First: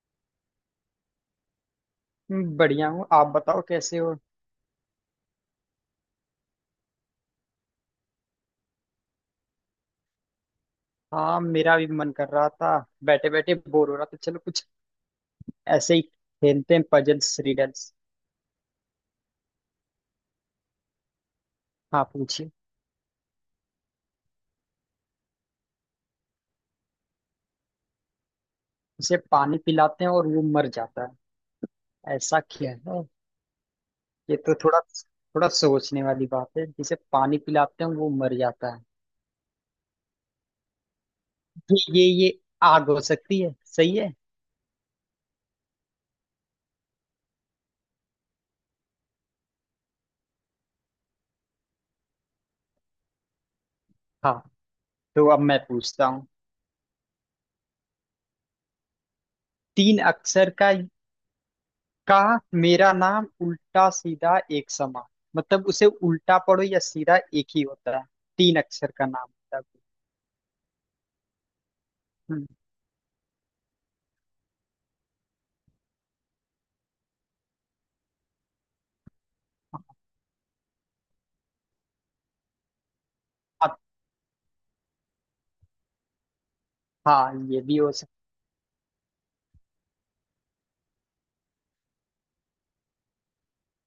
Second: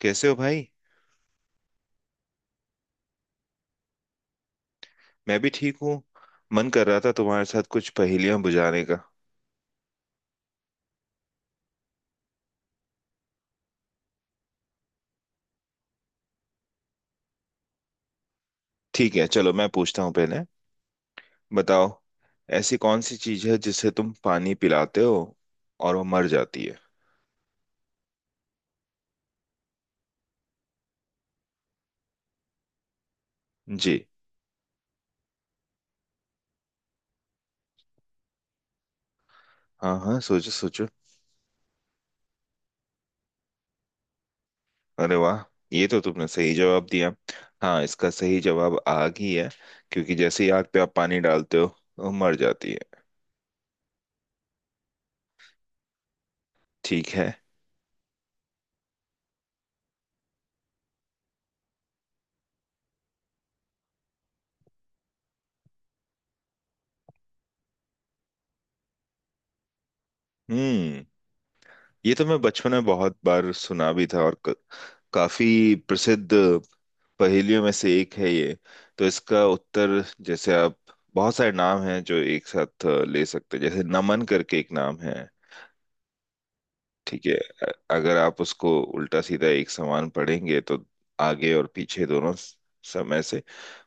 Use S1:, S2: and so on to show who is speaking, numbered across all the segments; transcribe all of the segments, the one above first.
S1: कैसे हो भाई।
S2: बढ़िया हूँ। आप बताओ कैसे हो।
S1: मैं भी ठीक हूँ। मन कर रहा था तुम्हारे साथ कुछ पहेलियां बुझाने का।
S2: हाँ मेरा भी मन कर रहा था। बैठे बैठे बोर हो रहा था, चलो कुछ ऐसे ही खेलते हैं, पजल्स रिडल्स।
S1: ठीक है, चलो मैं पूछता हूँ पहले। बताओ,
S2: हाँ पूछिए।
S1: ऐसी कौन सी चीज है जिसे तुम पानी पिलाते हो और वो मर जाती है?
S2: उसे पानी पिलाते हैं और वो मर जाता है, ऐसा क्या है?
S1: जी।
S2: ये तो थोड़ा थोड़ा सोचने वाली बात है, जिसे पानी पिलाते हैं वो मर जाता है।
S1: हाँ हाँ, सोचो सोचो।
S2: ये आग हो सकती है, सही है।
S1: अरे वाह, ये तो तुमने सही जवाब दिया। हाँ, इसका सही जवाब आग ही है, क्योंकि जैसे ही आग पे आप पानी डालते हो, वो मर जाती है।
S2: हाँ तो अब मैं पूछता हूँ।
S1: ठीक है।
S2: तीन अक्षर का मेरा नाम, उल्टा सीधा एक समान। मतलब उसे उल्टा पढ़ो या सीधा एक ही होता है। तीन अक्षर का नाम होता है।
S1: हम्म। ये तो मैं
S2: हम्म,
S1: बचपन में बहुत बार सुना भी था और काफी प्रसिद्ध पहेलियों में से एक है ये। तो इसका उत्तर जैसे आप, बहुत सारे नाम हैं जो एक साथ ले सकते हैं,
S2: हाँ,
S1: जैसे नमन, करके एक नाम है। ठीक
S2: हाँ
S1: है।
S2: ये भी हो सकता।
S1: अगर आप उसको उल्टा सीधा एक समान पढ़ेंगे तो आगे और पीछे दोनों समय से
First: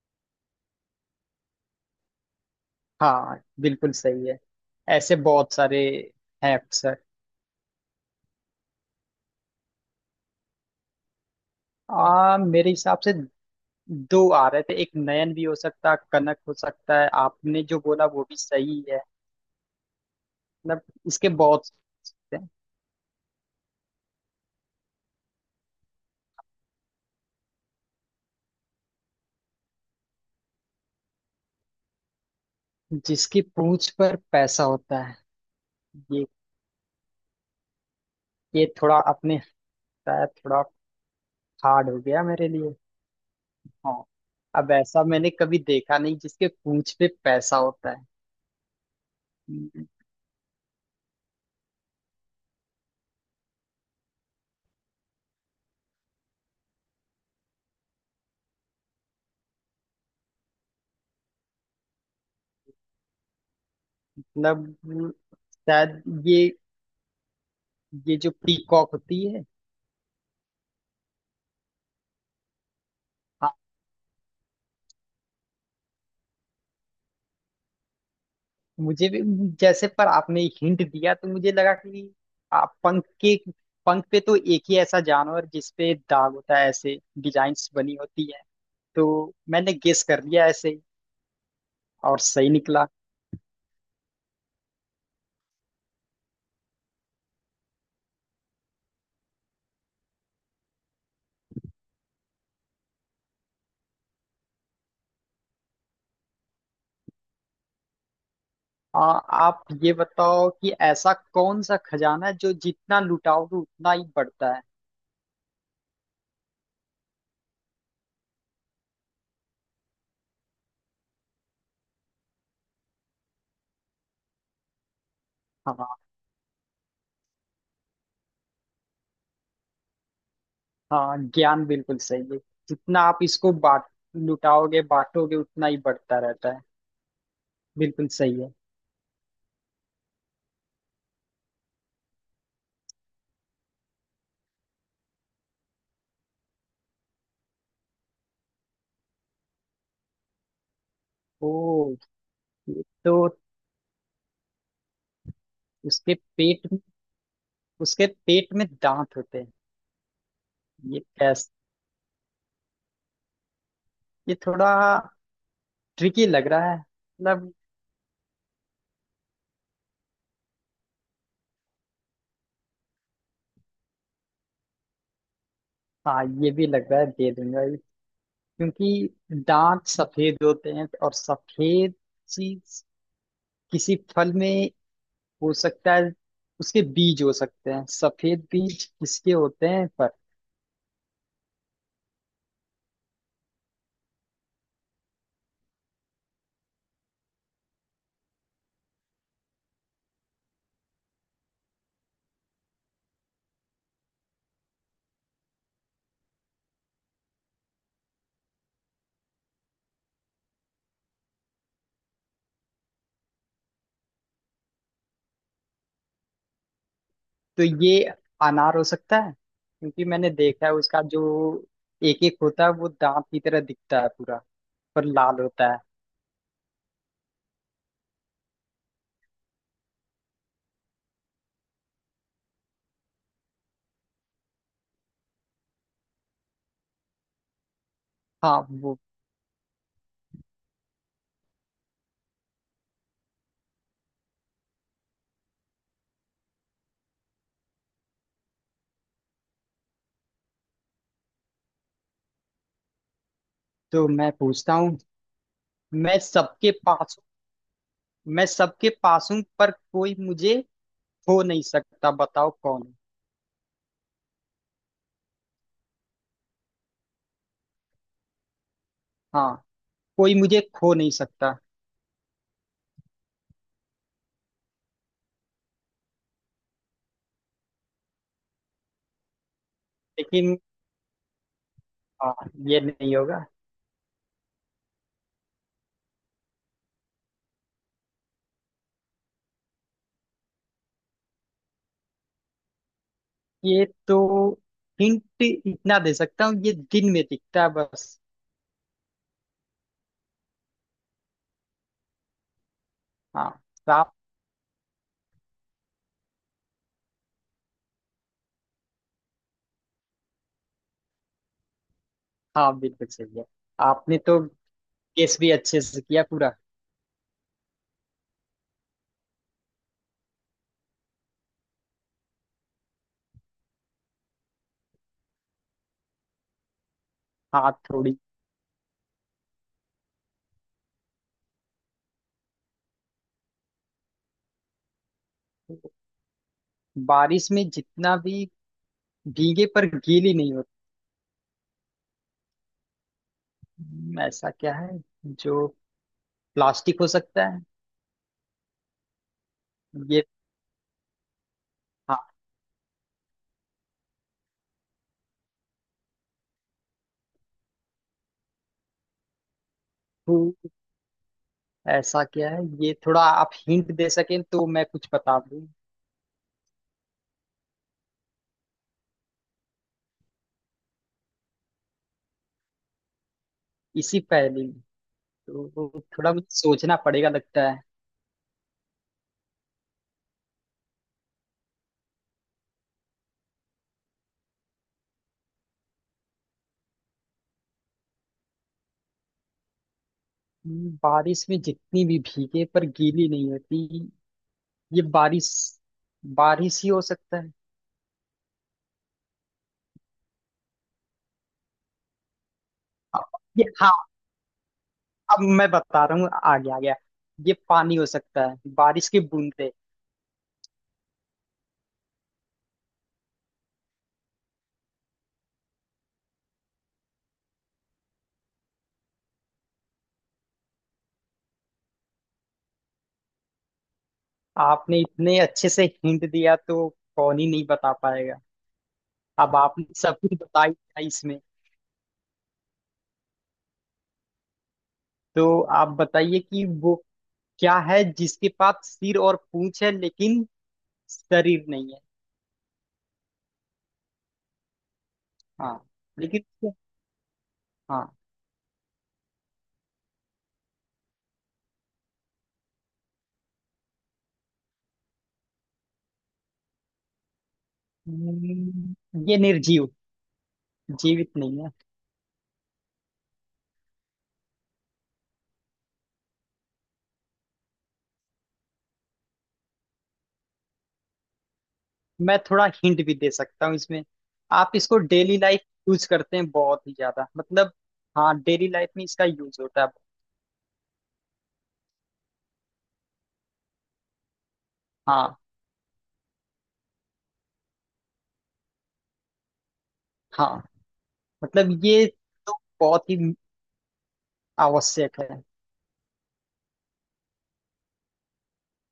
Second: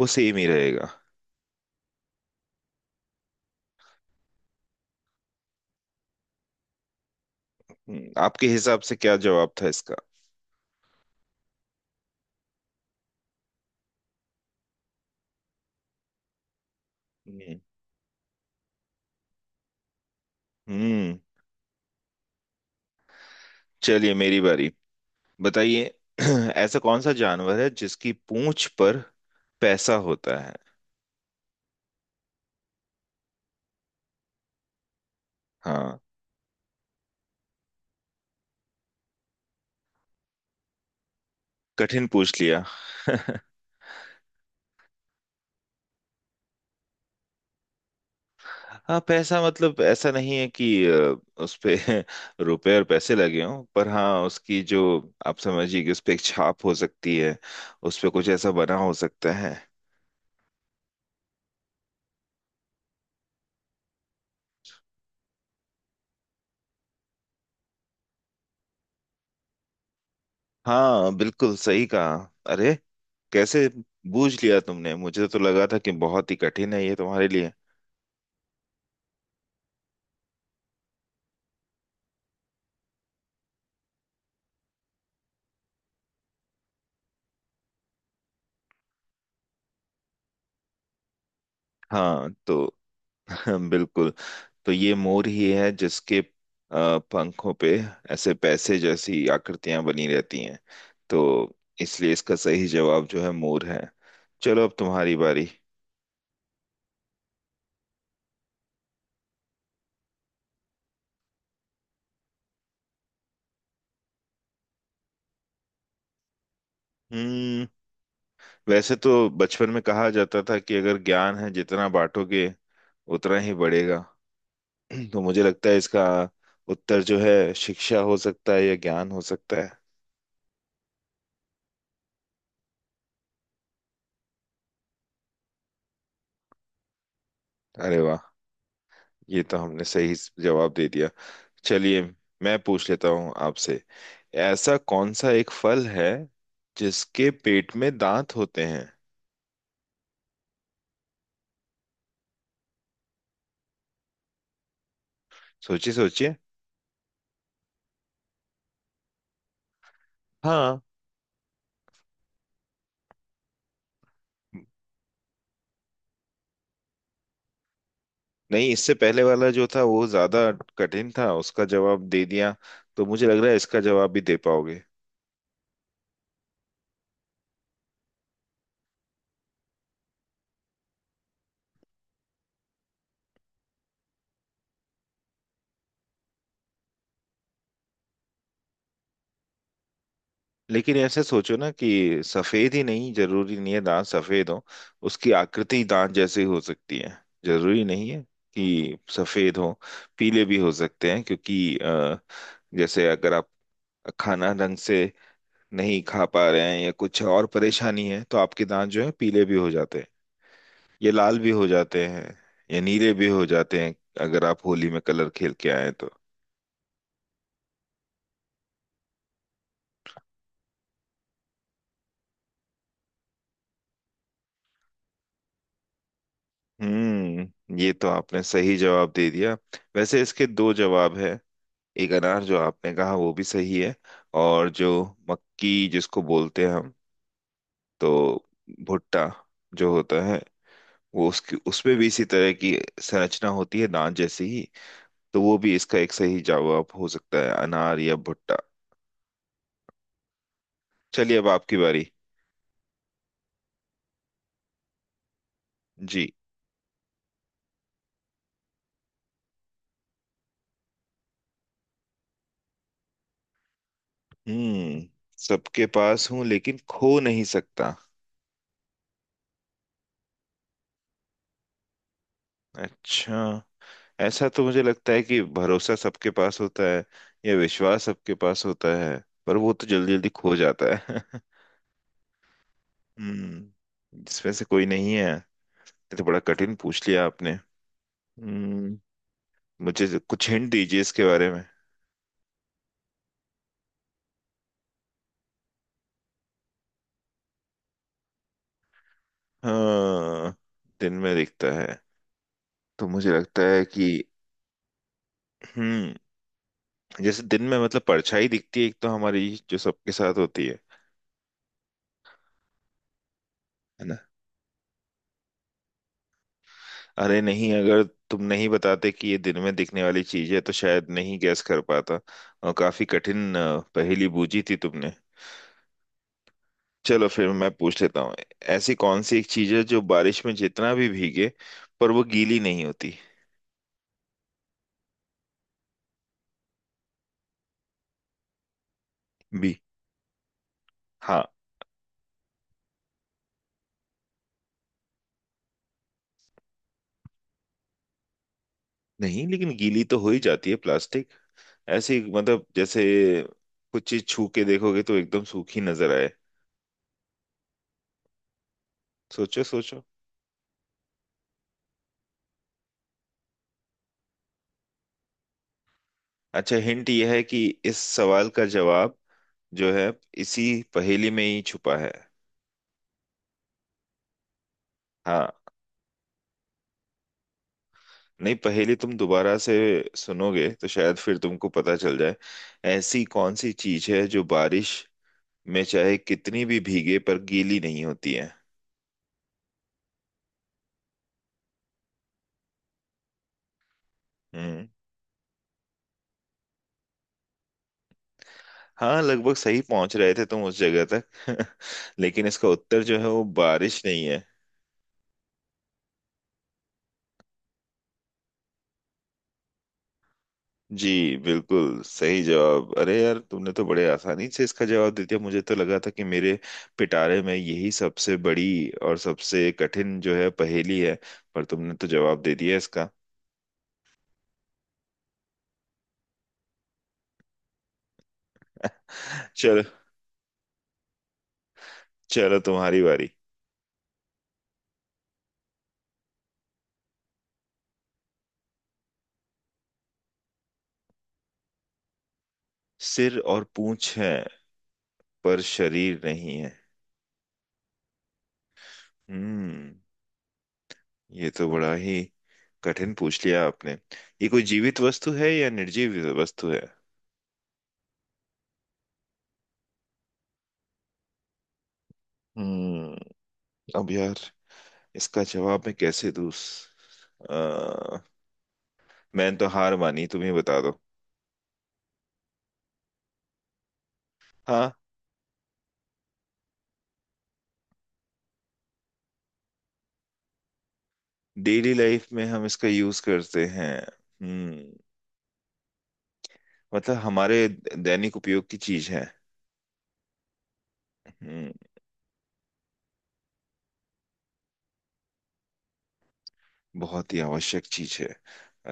S1: वो सेम ही रहेगा।
S2: हाँ बिल्कुल सही है। ऐसे बहुत सारे हैं अक्षर।
S1: आपके हिसाब से क्या जवाब था इसका?
S2: आ मेरे हिसाब से दो आ रहे थे, एक नयन भी हो सकता, कनक हो सकता है,
S1: हम्म।
S2: आपने जो बोला वो भी सही है। मतलब
S1: हम्म।
S2: इसके बहुत से हैं।
S1: चलिए, मेरी बारी। बताइए। ऐसा कौन सा जानवर है जिसकी पूंछ पर पैसा होता है?
S2: जिसकी पूंछ पर पैसा होता है।
S1: हाँ।
S2: ये ये थोड़ा अपने होता है, थोड़ा हार्ड हो
S1: कठिन
S2: गया
S1: पूछ
S2: मेरे
S1: लिया?
S2: लिए। हाँ अब ऐसा मैंने कभी देखा नहीं जिसके पूंछ पे पैसा होता है।
S1: हाँ, पैसा मतलब
S2: मतलब
S1: ऐसा नहीं है कि उस पे रुपए और पैसे लगे हों, पर हाँ उसकी जो, आप समझिए कि उस पे एक छाप हो सकती है, उस पे कुछ ऐसा बना हो सकता है।
S2: शायद ये जो पीकॉक होती है।
S1: हाँ, बिल्कुल सही कहा। अरे,
S2: हाँ,
S1: कैसे बूझ लिया तुमने? मुझे तो लगा था कि बहुत ही कठिन है ये तुम्हारे लिए।
S2: मुझे भी जैसे पर आपने हिंट दिया तो मुझे लगा कि आप पंख के पंख पे तो एक ही ऐसा जानवर जिसपे दाग होता है, ऐसे डिजाइन्स बनी होती है, तो मैंने गेस कर लिया ऐसे ही, और
S1: हाँ
S2: सही
S1: तो।
S2: निकला।
S1: बिल्कुल। तो ये मोर ही है जिसके पंखों पे ऐसे पैसे जैसी आकृतियां बनी रहती हैं। तो इसलिए इसका सही जवाब जो है मोर है। चलो, अब तुम्हारी बारी।
S2: आप ये बताओ कि ऐसा कौन सा खजाना है जो जितना लुटाओगे उतना ही बढ़ता है।
S1: हम्म। वैसे तो बचपन में कहा जाता था कि अगर ज्ञान है, जितना बांटोगे उतना ही बढ़ेगा। तो मुझे लगता है
S2: हाँ,
S1: इसका उत्तर जो है शिक्षा हो सकता है या ज्ञान हो सकता है।
S2: हाँ ज्ञान बिल्कुल सही है। जितना आप इसको बांट लुटाओगे बांटोगे उतना ही बढ़ता रहता है,
S1: अरे
S2: बिल्कुल
S1: वाह,
S2: सही है।
S1: ये तो हमने सही जवाब दे दिया। चलिए, मैं पूछ लेता हूँ आपसे। ऐसा कौन सा एक फल है जिसके पेट में दांत होते हैं?
S2: ओ ये तो,
S1: सोचिए
S2: उसके
S1: सोचिए।
S2: पेट में उसके पेट में दांत होते हैं,
S1: हाँ,
S2: ये कैसे? ये थोड़ा ट्रिकी लग रहा है, मतलब
S1: नहीं, इससे पहले वाला जो था वो ज्यादा कठिन था, उसका जवाब दे दिया, तो मुझे लग रहा है इसका जवाब भी दे पाओगे।
S2: हाँ ये भी लग रहा है दे दूंगा ये, क्योंकि दांत सफेद होते हैं और सफेद चीज किसी फल में हो सकता है, उसके बीज हो सकते हैं, सफेद बीज किसके होते हैं पर।
S1: लेकिन ऐसे सोचो ना कि सफेद ही, नहीं जरूरी नहीं है दांत सफेद हो, उसकी आकृति दांत जैसी हो सकती है। जरूरी नहीं है कि सफेद हो, पीले भी हो सकते हैं, क्योंकि जैसे अगर आप खाना ढंग से नहीं खा पा रहे हैं या कुछ और परेशानी है तो आपके दांत जो है पीले भी हो जाते हैं, ये लाल भी हो जाते हैं या नीले भी हो जाते हैं, अगर आप होली में कलर खेल के आए तो।
S2: तो ये अनार हो सकता है क्योंकि मैंने देखा है उसका जो एक एक होता है वो दांत की तरह दिखता है पूरा, पर लाल होता है।
S1: हम्म, ये तो आपने सही जवाब दे दिया। वैसे इसके दो जवाब है, एक अनार जो आपने कहा वो भी सही है, और जो मक्की जिसको बोलते हैं हम, तो
S2: हाँ वो।
S1: भुट्टा जो होता है वो, उसकी उसमें भी इसी तरह की संरचना होती है दांत जैसी ही। तो वो भी इसका एक सही जवाब हो सकता है, अनार या भुट्टा। चलिए, अब आपकी बारी।
S2: तो मैं पूछता हूँ, मैं
S1: जी।
S2: सबके पास हूँ, मैं सबके पास हूँ पर कोई मुझे खो नहीं सकता, बताओ कौन हूँ?
S1: हम्म। सबके पास हूं लेकिन खो नहीं सकता।
S2: हाँ कोई मुझे खो नहीं सकता।
S1: अच्छा। ऐसा तो मुझे लगता है कि भरोसा सबके पास होता है या विश्वास सबके पास होता है, पर वो तो जल्दी जल्दी खो
S2: लेकिन
S1: जाता है।
S2: हाँ ये नहीं होगा।
S1: हम्म, इसमें से कोई नहीं है ये? तो बड़ा कठिन पूछ लिया आपने। हम्म। मुझे कुछ हिंट दीजिए इसके बारे में।
S2: ये तो, हिंट इतना दे सकता हूँ, ये दिन में दिखता है बस।
S1: हाँ, दिन में दिखता है, तो मुझे
S2: हाँ
S1: लगता है कि।
S2: आप।
S1: हम्म। जैसे दिन में, मतलब परछाई दिखती है एक, तो हमारी जो सबके साथ होती है।
S2: हाँ बिल्कुल सही है।
S1: है ना?
S2: आपने तो केस भी अच्छे से किया पूरा।
S1: अरे नहीं, अगर तुम नहीं बताते कि ये दिन में दिखने वाली चीज है तो शायद नहीं गैस कर पाता। और काफी कठिन पहेली बूझी थी तुमने। चलो फिर मैं
S2: हाथ
S1: पूछ
S2: थोड़ी।
S1: लेता हूँ। ऐसी कौन सी एक चीज है जो बारिश में जितना भी भीगे पर वो गीली नहीं होती?
S2: बारिश में जितना भी भीगे
S1: भी।
S2: पर गीली नहीं होती।
S1: हाँ।
S2: ऐसा क्या है जो, प्लास्टिक हो सकता है।
S1: नहीं, लेकिन गीली तो
S2: ये
S1: हो ही जाती है प्लास्टिक। ऐसी
S2: हाँ।
S1: मतलब जैसे कुछ चीज छू के देखोगे तो एकदम सूखी नजर आए। सोचो सोचो।
S2: तो ऐसा क्या है, ये थोड़ा आप हिंट दे सकें तो मैं कुछ बता दूं।
S1: अच्छा, हिंट यह है कि इस सवाल का जवाब जो है, इसी पहेली में ही छुपा है।
S2: इसी पहेली में?
S1: हाँ।
S2: तो थोड़ा मुझे सोचना पड़ेगा लगता है।
S1: नहीं, पहेली तुम दोबारा से सुनोगे तो शायद फिर तुमको पता चल जाए। ऐसी कौन सी चीज है जो बारिश में चाहे कितनी भी भीगे पर गीली नहीं होती है?
S2: बारिश में जितनी भी भीगे पर गीली नहीं होती।
S1: हम्म।
S2: ये बारिश बारिश ही हो सकता है।
S1: हाँ, लगभग सही पहुंच रहे थे तुम उस जगह तक। लेकिन इसका उत्तर जो
S2: हाँ,
S1: है वो
S2: ये हाँ,
S1: बारिश नहीं है।
S2: अब मैं बता रहा हूँ, आ गया, ये पानी हो सकता है, बारिश की बूंदे।
S1: जी, बिल्कुल सही जवाब। अरे यार, तुमने तो बड़े आसानी से इसका जवाब दे दिया, मुझे तो लगा था कि मेरे पिटारे में यही सबसे बड़ी और सबसे कठिन जो है पहेली है, पर तुमने तो जवाब दे दिया इसका।
S2: आपने इतने अच्छे से हिंट दिया तो कौन ही नहीं बता पाएगा। अब
S1: चलो,
S2: आपने सब कुछ बता ही दिया इसमें।
S1: चलो तुम्हारी बारी।
S2: तो आप बताइए कि वो क्या है जिसके पास सिर और पूंछ है लेकिन शरीर नहीं है।
S1: सिर और पूंछ है पर
S2: हाँ
S1: शरीर
S2: लेकिन।
S1: नहीं है?
S2: हाँ।
S1: हम्म। ये तो बड़ा ही कठिन पूछ लिया आपने। ये कोई जीवित वस्तु है या निर्जीव वस्तु है?
S2: हम्म, ये निर्जीव, जीवित नहीं है।
S1: हम्म। अब यार, इसका जवाब मैं कैसे दूं? मैंने तो हार मानी, तुम ही बता दो।
S2: मैं थोड़ा हिंट भी दे सकता हूँ इसमें। आप
S1: हाँ,
S2: इसको डेली लाइफ यूज करते हैं बहुत ही ज्यादा, मतलब हाँ डेली लाइफ में इसका यूज होता है।
S1: डेली लाइफ में हम इसका यूज करते हैं। हम्म,
S2: हाँ
S1: मतलब हमारे दैनिक उपयोग की चीज है।
S2: हाँ।
S1: हम्म।
S2: मतलब ये तो बहुत ही आवश्यक है।
S1: बहुत ही आवश्यक चीज है।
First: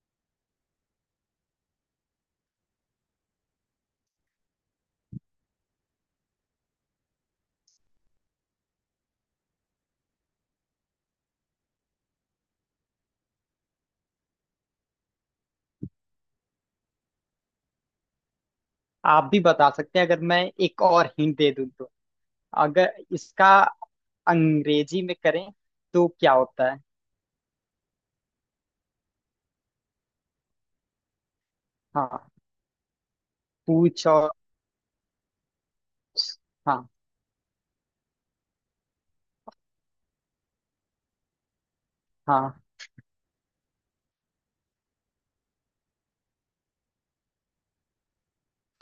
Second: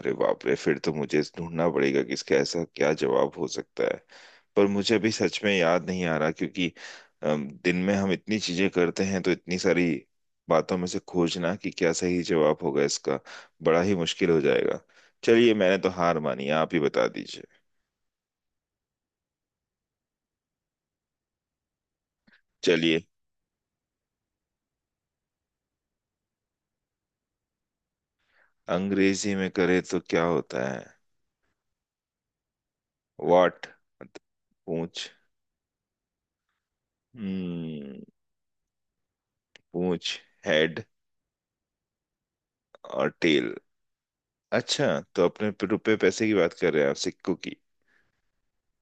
S1: अरे बाप रे, फिर तो मुझे ढूंढना पड़ेगा कि इसका ऐसा क्या जवाब हो सकता है। पर मुझे अभी सच में याद नहीं आ रहा, क्योंकि दिन में हम इतनी चीजें करते हैं तो इतनी सारी बातों में से खोजना कि क्या सही जवाब होगा इसका, बड़ा ही मुश्किल हो जाएगा। चलिए, मैंने तो हार मानी, आप ही बता दीजिए।
S2: आप भी बता सकते हैं, अगर मैं एक और हिंट दे दूँ तो, अगर
S1: चलिए।
S2: इसका अंग्रेजी में करें तो क्या होता है।
S1: अंग्रेजी में करे तो क्या होता है?
S2: हाँ
S1: वॉट?
S2: पूछ और।
S1: पूंछ।
S2: हाँ।
S1: हम्म। पूंछ, हेड
S2: हाँ।
S1: और टेल। अच्छा, तो अपने रुपए पैसे की बात कर रहे हैं आप, सिक्कों की?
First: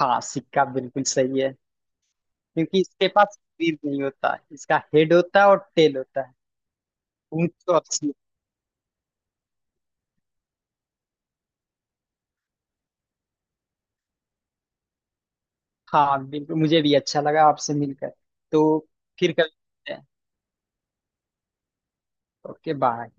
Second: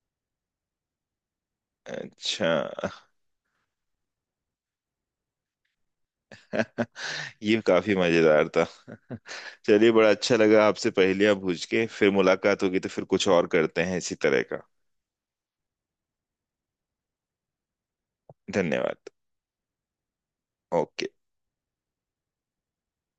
S2: हाँ सिक्का बिल्कुल सही है,
S1: अच्छा।
S2: क्योंकि इसके पास सिर नहीं होता, इसका हेड होता है और टेल होता है, पूंछ
S1: ये
S2: और
S1: काफी
S2: सिर।
S1: मजेदार था। चलिए, बड़ा अच्छा लगा आपसे पहेलियां बूझ के। फिर मुलाकात होगी तो फिर कुछ और करते हैं इसी तरह का।
S2: हाँ बिल्कुल, मुझे भी अच्छा लगा आपसे मिलकर। तो
S1: धन्यवाद।
S2: फिर कभी मिलते हैं।
S1: ओके।
S2: Okay bye.